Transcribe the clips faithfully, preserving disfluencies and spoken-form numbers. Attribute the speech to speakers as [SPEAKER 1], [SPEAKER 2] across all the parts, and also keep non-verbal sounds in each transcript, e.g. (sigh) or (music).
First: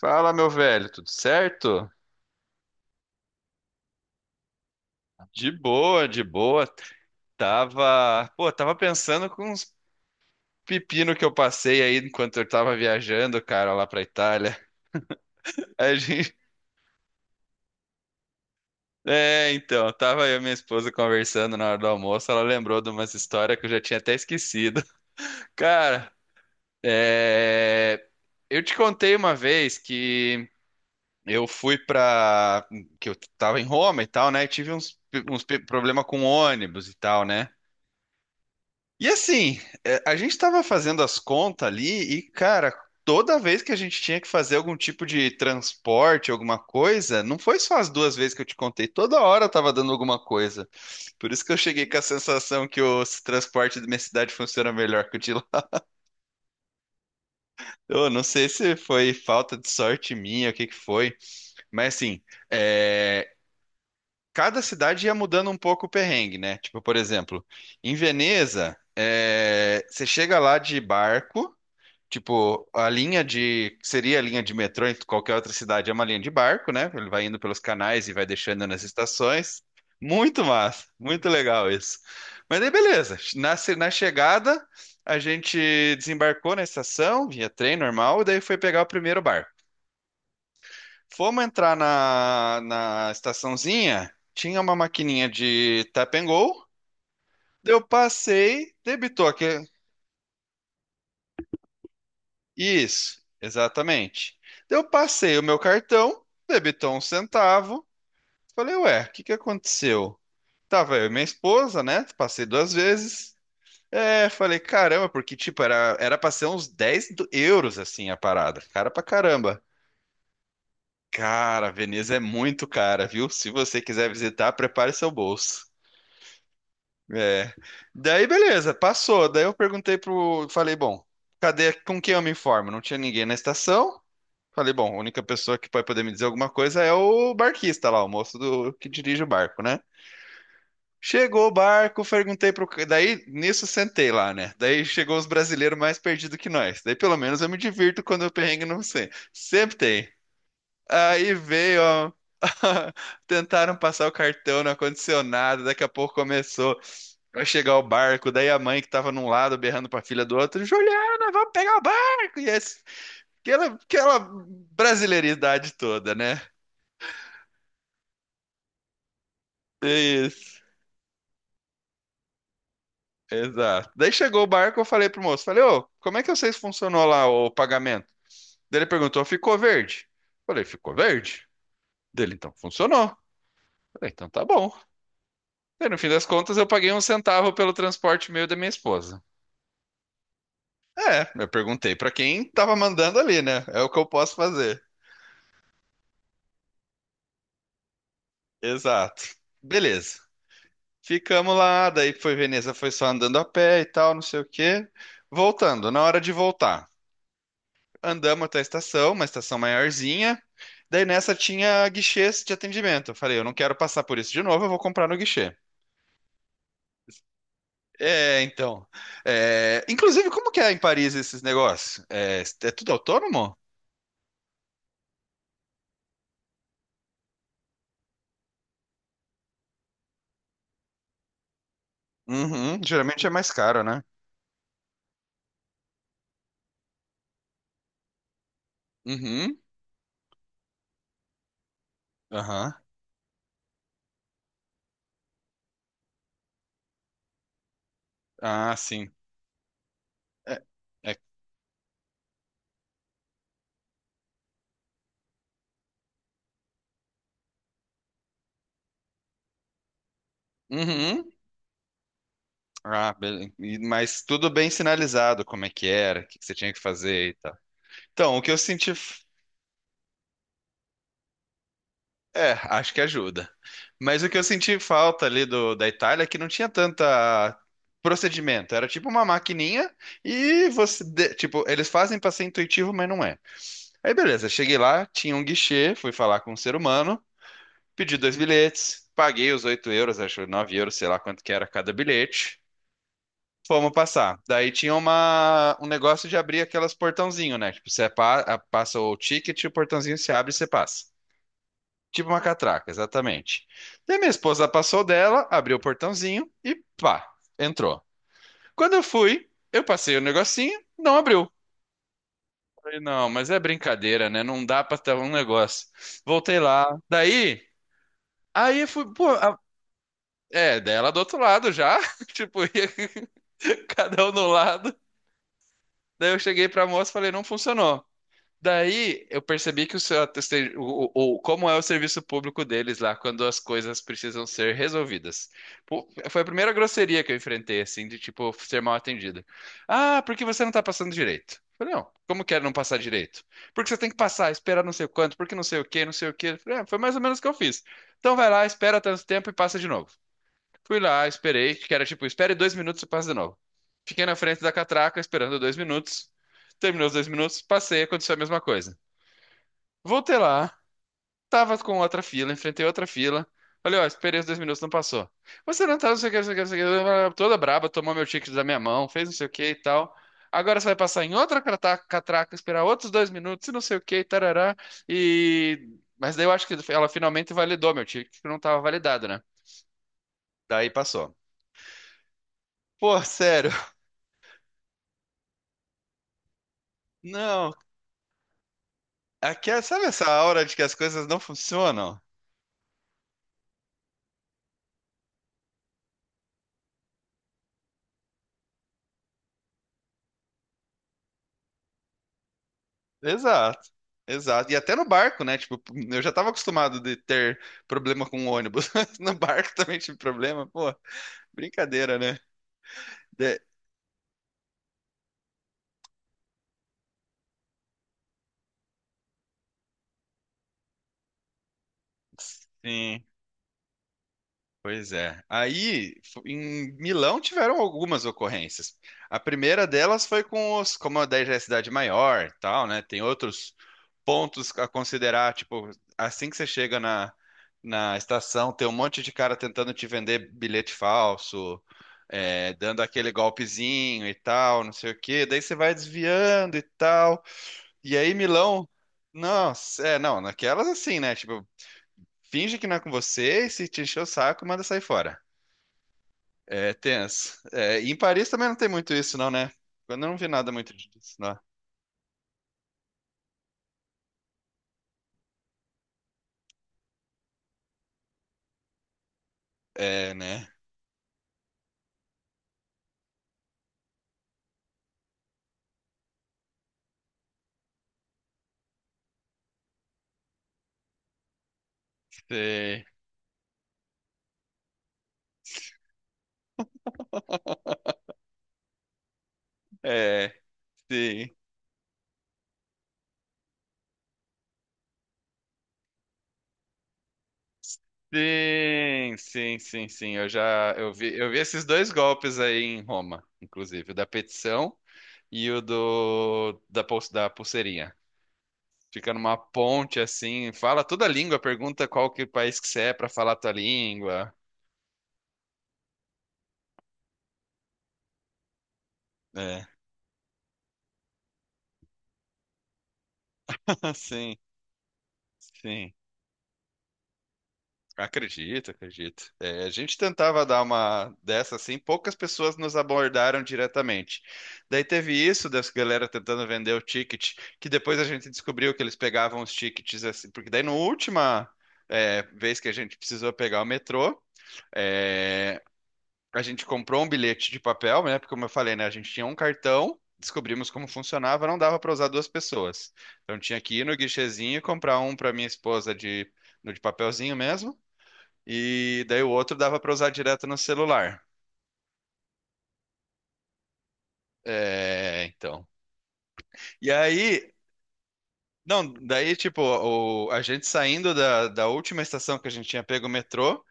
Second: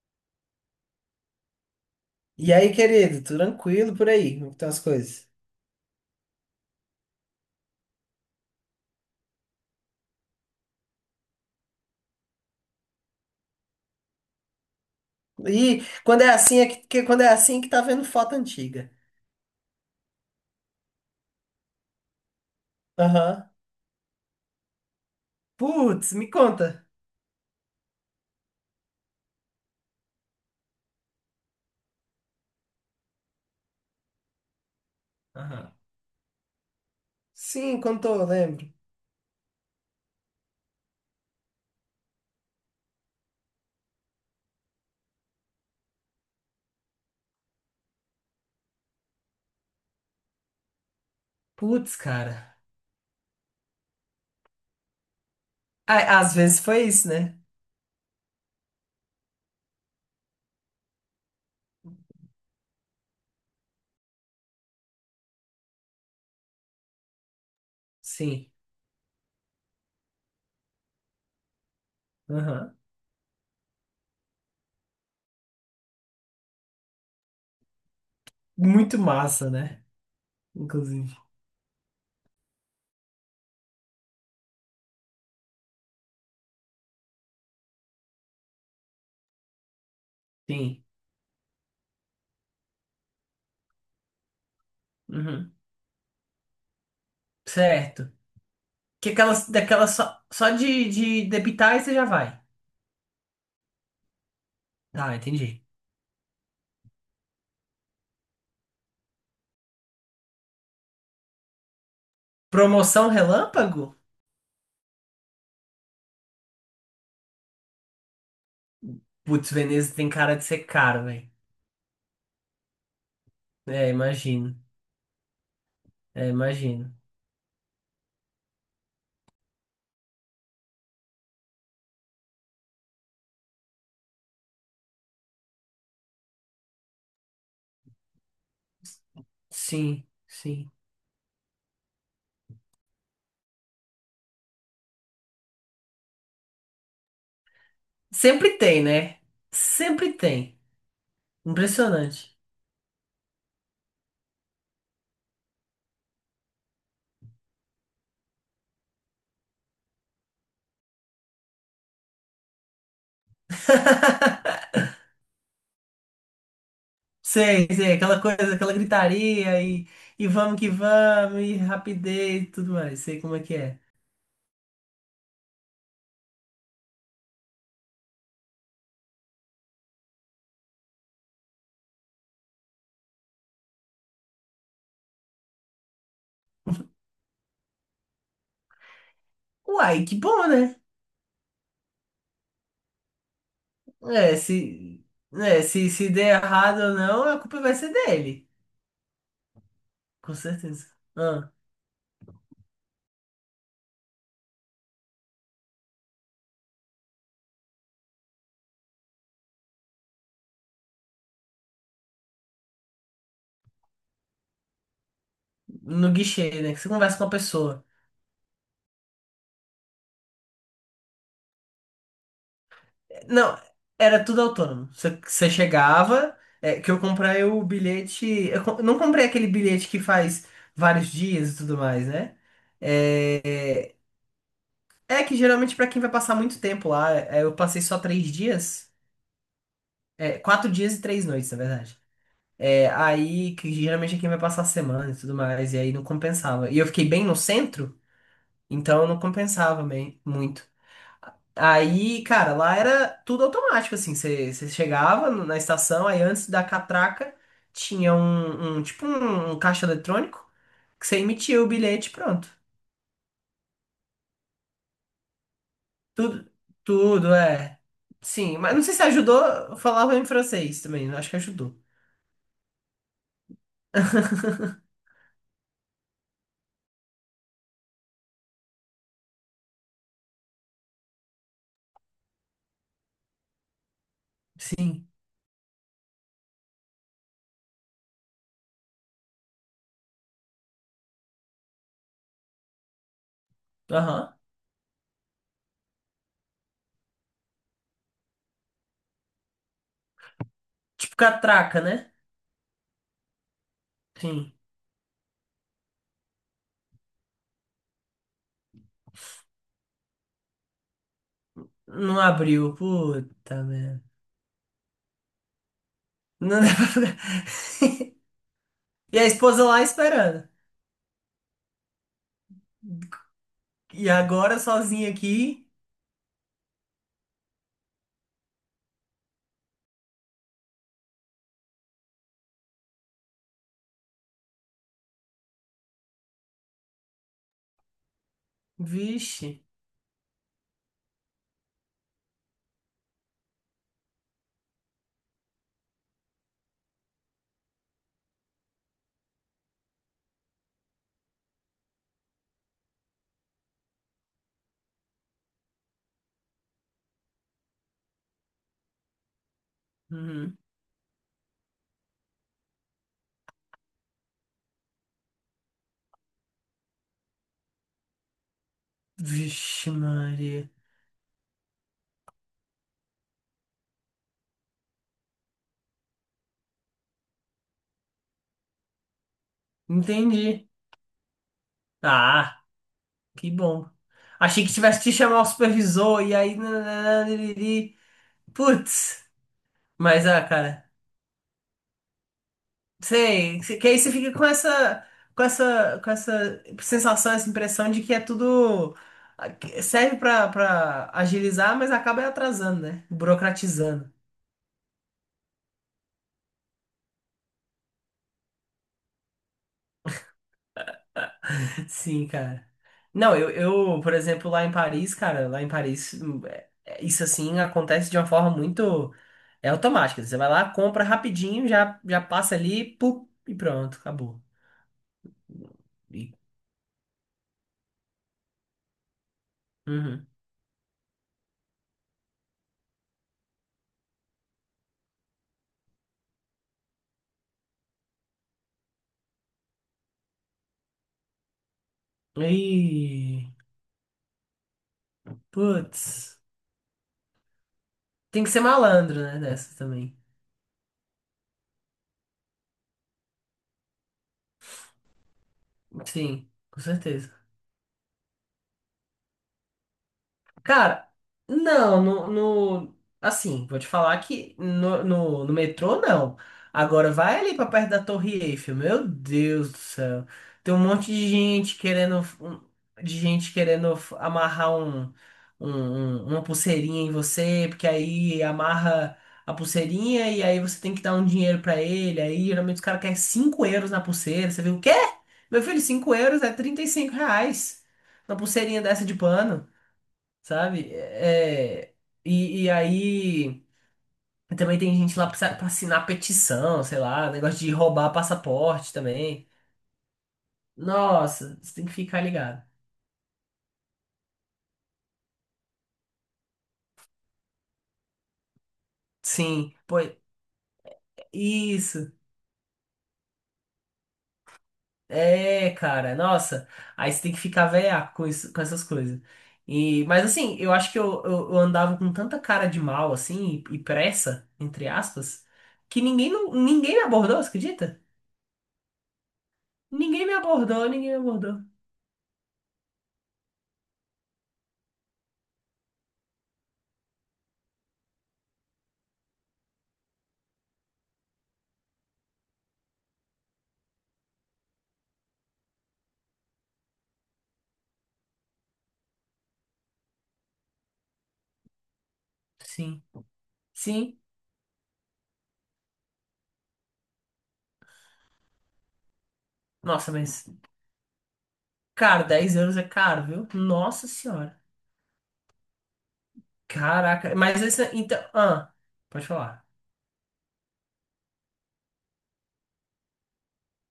[SPEAKER 1] Fala, meu velho, tudo certo?
[SPEAKER 2] E aí, querido, tranquilo por aí, como estão as coisas?
[SPEAKER 1] De boa, de boa. Tava, pô, tava pensando com uns pepino que eu passei aí enquanto eu tava viajando, cara, lá pra Itália. (laughs)
[SPEAKER 2] E
[SPEAKER 1] A
[SPEAKER 2] quando é
[SPEAKER 1] gente,
[SPEAKER 2] assim, é que, que- quando é assim que tá vendo foto antiga.
[SPEAKER 1] é, então, tava eu e minha esposa conversando na hora do almoço, ela lembrou de umas
[SPEAKER 2] Aham.
[SPEAKER 1] histórias que eu já tinha até esquecido. (laughs) Cara,
[SPEAKER 2] Putz, me conta.
[SPEAKER 1] é, eu te contei uma vez que eu fui pra, que eu tava em Roma e tal, né? E tive uns, uns pe-
[SPEAKER 2] Aham.
[SPEAKER 1] problema com ônibus e tal, né?
[SPEAKER 2] Sim, contou, eu lembro.
[SPEAKER 1] E assim, é, a gente estava fazendo as contas ali e, cara, toda vez que a gente tinha que fazer algum tipo de transporte, alguma coisa, não foi só as duas vezes que eu te contei, toda hora eu tava dando alguma coisa. Por isso que eu cheguei
[SPEAKER 2] Putz,
[SPEAKER 1] com a
[SPEAKER 2] cara.
[SPEAKER 1] sensação que o transporte da minha cidade funciona melhor que o de lá.
[SPEAKER 2] Ah, às vezes foi isso, né?
[SPEAKER 1] Eu não sei se foi falta de sorte minha, o que que foi, mas assim, é, cada cidade ia mudando um pouco o perrengue, né? Tipo, por exemplo, em
[SPEAKER 2] Sim.
[SPEAKER 1] Veneza, é, você chega lá de barco. Tipo,
[SPEAKER 2] Aham.
[SPEAKER 1] a linha de, que seria a linha de metrô em qualquer outra cidade, é uma linha de barco, né? Ele vai indo pelos canais e vai deixando nas
[SPEAKER 2] Muito massa,
[SPEAKER 1] estações.
[SPEAKER 2] né?
[SPEAKER 1] Muito massa,
[SPEAKER 2] Inclusive.
[SPEAKER 1] muito legal isso. Mas aí, beleza. Na, ce- na chegada, a gente desembarcou na estação, via trem normal, e daí foi pegar o primeiro barco.
[SPEAKER 2] Sim.
[SPEAKER 1] Fomos entrar na, na estaçãozinha, tinha uma maquininha
[SPEAKER 2] Uhum.
[SPEAKER 1] de tap and go. Eu
[SPEAKER 2] Certo.
[SPEAKER 1] passei,
[SPEAKER 2] Que
[SPEAKER 1] debitou aqui.
[SPEAKER 2] aquelas, daquelas só, só de, de debitar e você já vai.
[SPEAKER 1] Isso, exatamente. Daí Eu
[SPEAKER 2] Tá,
[SPEAKER 1] passei o meu
[SPEAKER 2] entendi.
[SPEAKER 1] cartão, debitou um centavo. Falei, ué, o que que aconteceu? Tava eu e minha esposa, né? Passei duas
[SPEAKER 2] Promoção
[SPEAKER 1] vezes.
[SPEAKER 2] relâmpago?
[SPEAKER 1] É, falei, caramba, porque, tipo, era, era pra ser uns dez do- euros, assim, a parada. Cara pra
[SPEAKER 2] Putz,
[SPEAKER 1] caramba.
[SPEAKER 2] Veneza tem cara de ser caro, velho.
[SPEAKER 1] Cara, Veneza é muito cara, viu? Se você
[SPEAKER 2] É,
[SPEAKER 1] quiser visitar,
[SPEAKER 2] imagino.
[SPEAKER 1] prepare seu bolso.
[SPEAKER 2] É, imagino.
[SPEAKER 1] É. Daí, beleza, passou. Daí eu perguntei pro. Falei, bom, cadê. Com quem eu me informo? Não tinha ninguém na estação. Falei, bom, a única pessoa que vai poder me dizer alguma coisa é o barquista lá, o moço do que dirige o barco, né?
[SPEAKER 2] Sim, sim.
[SPEAKER 1] Chegou o barco, perguntei pro. ca- daí, nisso, sentei lá, né? Daí chegou os brasileiros mais perdidos que nós. Daí, pelo menos, eu me divirto quando eu
[SPEAKER 2] Sempre
[SPEAKER 1] perrengue não
[SPEAKER 2] tem,
[SPEAKER 1] sei.
[SPEAKER 2] né?
[SPEAKER 1] Sempre tem.
[SPEAKER 2] Sempre tem.
[SPEAKER 1] Aí veio, ó.
[SPEAKER 2] Impressionante.
[SPEAKER 1] (laughs) Tentaram passar o cartão, não aconteceu nada. Daqui a pouco começou a chegar o barco. Daí a mãe que tava num lado berrando pra filha do outro: Juliana, vamos pegar o barco! E esse- aquela, aquela
[SPEAKER 2] (laughs)
[SPEAKER 1] brasileiridade toda, né?
[SPEAKER 2] Sei, sei, aquela coisa, aquela gritaria e, e vamos
[SPEAKER 1] Isso,
[SPEAKER 2] que vamos, e rapidez e tudo mais. Sei como é que é.
[SPEAKER 1] exato. Daí chegou o barco, eu falei pro moço, falei, ô, como é que vocês funcionou lá o pagamento? Daí ele perguntou, ficou verde? Falei, ficou verde? Dele, então, funcionou. Falei, então tá bom. Daí, no fim das contas, eu paguei um centavo pelo transporte meu e da minha esposa.
[SPEAKER 2] Uai, que bom, né?
[SPEAKER 1] É, eu perguntei pra quem tava mandando ali, né? É o que eu posso
[SPEAKER 2] É,
[SPEAKER 1] fazer.
[SPEAKER 2] se, né, se, se der errado ou não, a culpa vai ser dele.
[SPEAKER 1] Exato. Beleza.
[SPEAKER 2] Com certeza. Ah,
[SPEAKER 1] Ficamos lá, daí foi Veneza, foi só andando a pé e tal, não sei o quê. Voltando, na hora de voltar, andamos até a estação, uma estação maiorzinha. Daí nessa tinha guichês de atendimento. Eu falei, eu não quero passar por isso de novo, eu vou comprar no guichê.
[SPEAKER 2] no guichê, né? Que você conversa com a pessoa.
[SPEAKER 1] É, então. É, inclusive, como que é em Paris esses negócios? É, é tudo autônomo?
[SPEAKER 2] Não, era tudo autônomo. Você você chegava, é, que eu comprei o bilhete. Eu co- não comprei aquele bilhete que faz vários dias e tudo mais, né?
[SPEAKER 1] Uhum, geralmente é mais caro,
[SPEAKER 2] É,
[SPEAKER 1] né?
[SPEAKER 2] é que geralmente pra quem vai passar muito tempo lá, é, eu passei só três dias,
[SPEAKER 1] Uhum,
[SPEAKER 2] é, quatro dias e três noites, na verdade.
[SPEAKER 1] aham.
[SPEAKER 2] É, aí que geralmente é quem vai passar a semana e tudo mais, e aí não compensava. E eu fiquei bem no centro,
[SPEAKER 1] Ah,
[SPEAKER 2] então
[SPEAKER 1] sim.
[SPEAKER 2] não compensava bem,
[SPEAKER 1] É,
[SPEAKER 2] muito.
[SPEAKER 1] é-
[SPEAKER 2] Aí, cara, lá era tudo automático, assim. Você você chegava no- na estação, aí antes da catraca tinha um, um- tipo um, um caixa eletrônico que você
[SPEAKER 1] uhum.
[SPEAKER 2] emitia o bilhete, e pronto.
[SPEAKER 1] Ah, beleza. Mas tudo bem sinalizado, como é que era, o que que
[SPEAKER 2] Tudo,
[SPEAKER 1] você tinha que fazer e
[SPEAKER 2] tudo,
[SPEAKER 1] tal.
[SPEAKER 2] é.
[SPEAKER 1] Então, o que
[SPEAKER 2] Sim,
[SPEAKER 1] eu
[SPEAKER 2] mas não
[SPEAKER 1] senti.
[SPEAKER 2] sei se ajudou, eu falava em francês também, acho que ajudou.
[SPEAKER 1] É, acho que ajuda. Mas o que eu senti falta ali do, da Itália é que não tinha tanta procedimento. Era tipo uma maquininha e você, de- tipo, eles fazem pra ser intuitivo, mas não é. Aí beleza, cheguei lá,
[SPEAKER 2] Sim,
[SPEAKER 1] tinha um guichê, fui falar com um ser humano, pedi dois bilhetes, paguei os oito euros, acho nove euros, sei lá quanto que era cada bilhete. Fomos
[SPEAKER 2] aham.
[SPEAKER 1] passar. Daí tinha uma, um negócio de abrir aquelas portãozinho, né? Tipo, você pa- passa o ticket, o portãozinho se abre e você passa.
[SPEAKER 2] Tipo catraca, né?
[SPEAKER 1] Tipo uma catraca, exatamente. Daí minha
[SPEAKER 2] Sim.
[SPEAKER 1] esposa passou dela, abriu o portãozinho e pá, entrou. Quando eu fui, eu passei o negocinho, não abriu.
[SPEAKER 2] Não abriu,
[SPEAKER 1] Falei, não, mas é
[SPEAKER 2] puta merda.
[SPEAKER 1] brincadeira, né? Não dá pra ter um negócio.
[SPEAKER 2] Não dá
[SPEAKER 1] Voltei
[SPEAKER 2] pra-
[SPEAKER 1] lá.
[SPEAKER 2] (laughs)
[SPEAKER 1] Daí, aí eu fui,
[SPEAKER 2] E a
[SPEAKER 1] pô, a-
[SPEAKER 2] esposa lá esperando.
[SPEAKER 1] é, dela do outro lado já. (laughs) Tipo, ia (laughs)
[SPEAKER 2] E
[SPEAKER 1] cada um no
[SPEAKER 2] agora
[SPEAKER 1] lado.
[SPEAKER 2] sozinha aqui,
[SPEAKER 1] Daí eu cheguei pra moça e falei, não funcionou. Daí eu percebi que o seu, a o, o- o- como é o serviço público deles lá quando as coisas precisam ser resolvidas. Pô, foi a primeira grosseria que eu enfrentei, assim, de tipo ser mal atendida.
[SPEAKER 2] vixe.
[SPEAKER 1] Ah, porque você não tá passando direito? Eu Falei, não, como quero não passar direito? Porque você tem que passar, esperar não sei quanto, porque não sei o quê, não sei o quê. Eu Falei, ah, foi mais ou menos o que eu fiz. Então vai lá, espera tanto tempo e passa de novo. Fui lá, esperei, que era tipo, espere dois minutos e passa de novo. Fiquei na frente da catraca esperando dois minutos. Terminou os dois minutos, passei, aconteceu a mesma coisa. Voltei
[SPEAKER 2] Uhum.
[SPEAKER 1] lá, tava com outra fila, enfrentei outra fila. Olha, ó, esperei os dois minutos, não passou. Você não tá, não sei o que, não sei o que, não sei o que, toda braba, tomou meu ticket da minha mão, fez não sei o que e
[SPEAKER 2] Vixe,
[SPEAKER 1] tal.
[SPEAKER 2] Maria.
[SPEAKER 1] Agora você vai passar em outra cata- catraca, esperar outros dois minutos e não sei o que, tarará. E. Mas daí eu acho que ela finalmente validou meu ticket, que não tava validado, né?
[SPEAKER 2] Entendi.
[SPEAKER 1] Daí passou.
[SPEAKER 2] Ah,
[SPEAKER 1] Pô,
[SPEAKER 2] que
[SPEAKER 1] sério,
[SPEAKER 2] bom. Achei que tivesse que chamar o supervisor e aí. Nananã,
[SPEAKER 1] não.
[SPEAKER 2] liriri. Putz.
[SPEAKER 1] Aqui, é- sabe essa
[SPEAKER 2] Mas, ah,
[SPEAKER 1] aura de que
[SPEAKER 2] cara.
[SPEAKER 1] as coisas não funcionam?
[SPEAKER 2] Sei. Que aí você fica com essa. Com essa. Com essa sensação, essa impressão de que é tudo. Serve pra, pra agilizar, mas acaba atrasando, né?
[SPEAKER 1] Exato,
[SPEAKER 2] Burocratizando.
[SPEAKER 1] exato. E até no barco, né? Tipo, eu já tava acostumado de ter problema com o ônibus. (laughs) No barco também tive problema. Pô, brincadeira,
[SPEAKER 2] Sim,
[SPEAKER 1] né?
[SPEAKER 2] cara. Não, eu,
[SPEAKER 1] De-
[SPEAKER 2] eu, por exemplo, lá em Paris, cara, lá em Paris, hum, é- é- isso assim acontece de uma forma muito. É automática. Você vai lá, compra rapidinho, já, já passa ali,
[SPEAKER 1] Sim.
[SPEAKER 2] pum, e pronto, acabou.
[SPEAKER 1] Pois é. Aí,
[SPEAKER 2] E,
[SPEAKER 1] fo- em Milão tiveram algumas ocorrências. A primeira delas
[SPEAKER 2] uhum.
[SPEAKER 1] foi com os, como a dez já é cidade maior, e tal, né? Tem outros pontos a considerar, tipo, assim que você chega na, na estação, tem um monte de cara tentando te vender bilhete falso, é, dando aquele
[SPEAKER 2] E.
[SPEAKER 1] golpezinho e tal, não sei o quê. Daí você vai
[SPEAKER 2] Putz.
[SPEAKER 1] desviando e tal. E aí
[SPEAKER 2] Tem que ser
[SPEAKER 1] Milão,
[SPEAKER 2] malandro, né, dessa
[SPEAKER 1] nossa,
[SPEAKER 2] também.
[SPEAKER 1] é, não, naquelas assim, né? Tipo, finge que não é com você e se te encher o saco, manda sair fora.
[SPEAKER 2] Sim, com
[SPEAKER 1] É
[SPEAKER 2] certeza.
[SPEAKER 1] tenso. É, e em Paris também não tem muito isso, não, né? Eu não vi nada muito
[SPEAKER 2] Cara,
[SPEAKER 1] disso, não.
[SPEAKER 2] não, no, no- assim, vou te falar que no, no, no metrô não. Agora vai ali pra perto da Torre Eiffel, meu Deus do céu.
[SPEAKER 1] É, né?
[SPEAKER 2] Tem um monte de gente querendo um- de gente querendo f- amarrar um, um- um- uma pulseirinha em você, porque aí amarra a pulseirinha e aí você tem que dar um dinheiro pra ele. Aí geralmente os caras
[SPEAKER 1] Sim.
[SPEAKER 2] querem cinco euros na pulseira. Você viu o quê? Meu filho, cinco euros é trinta e cinco reais na pulseirinha dessa de pano
[SPEAKER 1] É,
[SPEAKER 2] sabe?
[SPEAKER 1] sim.
[SPEAKER 2] É, e, e aí também tem gente lá pra, pra assinar petição, sei lá, negócio de roubar passaporte
[SPEAKER 1] Sim,
[SPEAKER 2] também.
[SPEAKER 1] sim, sim, sim. Eu já eu vi, eu vi
[SPEAKER 2] Nossa, você
[SPEAKER 1] esses
[SPEAKER 2] tem que
[SPEAKER 1] dois
[SPEAKER 2] ficar
[SPEAKER 1] golpes
[SPEAKER 2] ligado.
[SPEAKER 1] aí em Roma, inclusive, o da petição e o do da, pul- da pulseirinha. Fica numa
[SPEAKER 2] Sim, pô,
[SPEAKER 1] ponte assim, fala toda a língua, pergunta
[SPEAKER 2] isso.
[SPEAKER 1] qual que país que você é pra falar a tua língua.
[SPEAKER 2] É, cara, nossa. Aí você tem que ficar velhaco com isso, com essas coisas.
[SPEAKER 1] É.
[SPEAKER 2] E, mas assim, eu acho que eu, eu, eu andava com tanta cara de mal, assim, e, e
[SPEAKER 1] (laughs)
[SPEAKER 2] pressa,
[SPEAKER 1] Sim,
[SPEAKER 2] entre aspas, que
[SPEAKER 1] sim.
[SPEAKER 2] ninguém, não, ninguém me abordou, você acredita?
[SPEAKER 1] Acredito, acredito. É, a gente
[SPEAKER 2] Ninguém me
[SPEAKER 1] tentava dar
[SPEAKER 2] abordou, ninguém me
[SPEAKER 1] uma
[SPEAKER 2] abordou.
[SPEAKER 1] dessa assim, poucas pessoas nos abordaram diretamente. Daí teve isso dessa galera tentando vender o ticket, que depois a gente descobriu que eles pegavam os tickets assim, porque daí na última é, vez que a gente precisou pegar o metrô, é, a gente comprou um bilhete de papel, né? Porque como eu falei, né, a gente tinha um cartão, descobrimos como funcionava, não dava para usar duas
[SPEAKER 2] Sim,
[SPEAKER 1] pessoas. Então tinha que ir no
[SPEAKER 2] sim.
[SPEAKER 1] guichezinho e comprar um para minha esposa de, no de papelzinho mesmo e daí o outro dava para
[SPEAKER 2] Nossa,
[SPEAKER 1] usar
[SPEAKER 2] mas
[SPEAKER 1] direto no celular.
[SPEAKER 2] cara, dez euros é caro, viu? Nossa senhora.
[SPEAKER 1] É, então. E
[SPEAKER 2] Caraca, mas
[SPEAKER 1] aí,
[SPEAKER 2] essa, então. Ah,
[SPEAKER 1] não,
[SPEAKER 2] pode
[SPEAKER 1] daí
[SPEAKER 2] falar.
[SPEAKER 1] tipo, o- a gente saindo da, da última estação que a gente tinha pego o metrô,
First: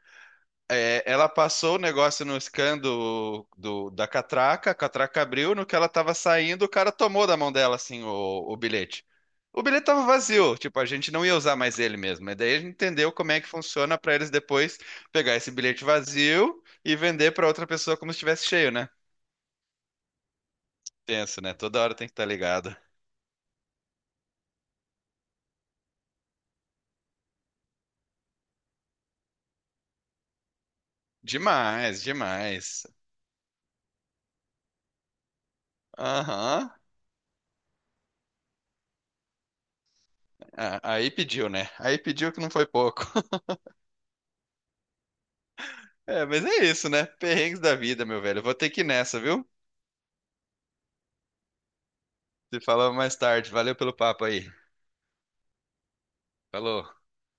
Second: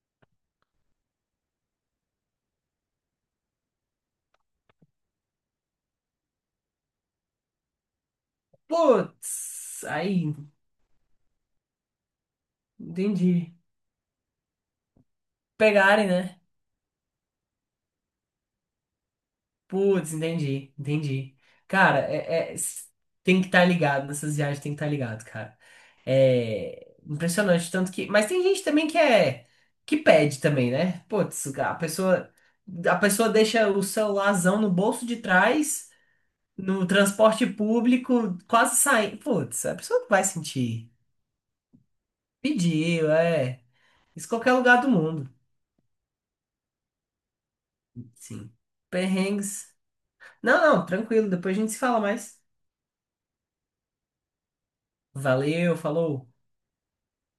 [SPEAKER 1] é, ela passou o negócio no scan do, do- da catraca, a catraca abriu, no que ela tava saindo, o cara tomou da mão dela assim o, o bilhete. O
[SPEAKER 2] Putz,
[SPEAKER 1] bilhete tava
[SPEAKER 2] aí,
[SPEAKER 1] vazio, tipo, a gente não ia usar mais ele mesmo. E daí a gente entendeu como é que
[SPEAKER 2] entendi.
[SPEAKER 1] funciona para eles depois pegar esse bilhete
[SPEAKER 2] Pegarem, né?
[SPEAKER 1] vazio e vender para outra pessoa como se estivesse cheio, né?
[SPEAKER 2] Putz, entendi, entendi.
[SPEAKER 1] Tenso, né? Toda hora
[SPEAKER 2] Cara,
[SPEAKER 1] tem que estar
[SPEAKER 2] é, é-
[SPEAKER 1] ligado.
[SPEAKER 2] s- tem que estar ligado nessas viagens, tem que estar ligado, cara. É impressionante, tanto que. Mas tem gente também que é. Que pede também, né? Putz, a
[SPEAKER 1] Demais,
[SPEAKER 2] pessoa.
[SPEAKER 1] demais.
[SPEAKER 2] A pessoa deixa o celularzão no bolso de trás.
[SPEAKER 1] Aham.
[SPEAKER 2] No transporte público, quase saindo. Putz, a pessoa não vai
[SPEAKER 1] Ah,
[SPEAKER 2] sentir.
[SPEAKER 1] aí pediu, né? Aí pediu que não foi pouco.
[SPEAKER 2] Pediu,
[SPEAKER 1] (laughs)
[SPEAKER 2] é. Isso em qualquer lugar do mundo.
[SPEAKER 1] É, mas é isso, né? Perrengues da vida, meu velho. Eu Vou
[SPEAKER 2] Sim.
[SPEAKER 1] ter que ir nessa, viu?
[SPEAKER 2] Perrengues. Não, não, tranquilo. Depois a gente se fala mais.
[SPEAKER 1] Te falamos mais tarde. Valeu pelo papo aí.
[SPEAKER 2] Valeu, falou.
[SPEAKER 1] Falou.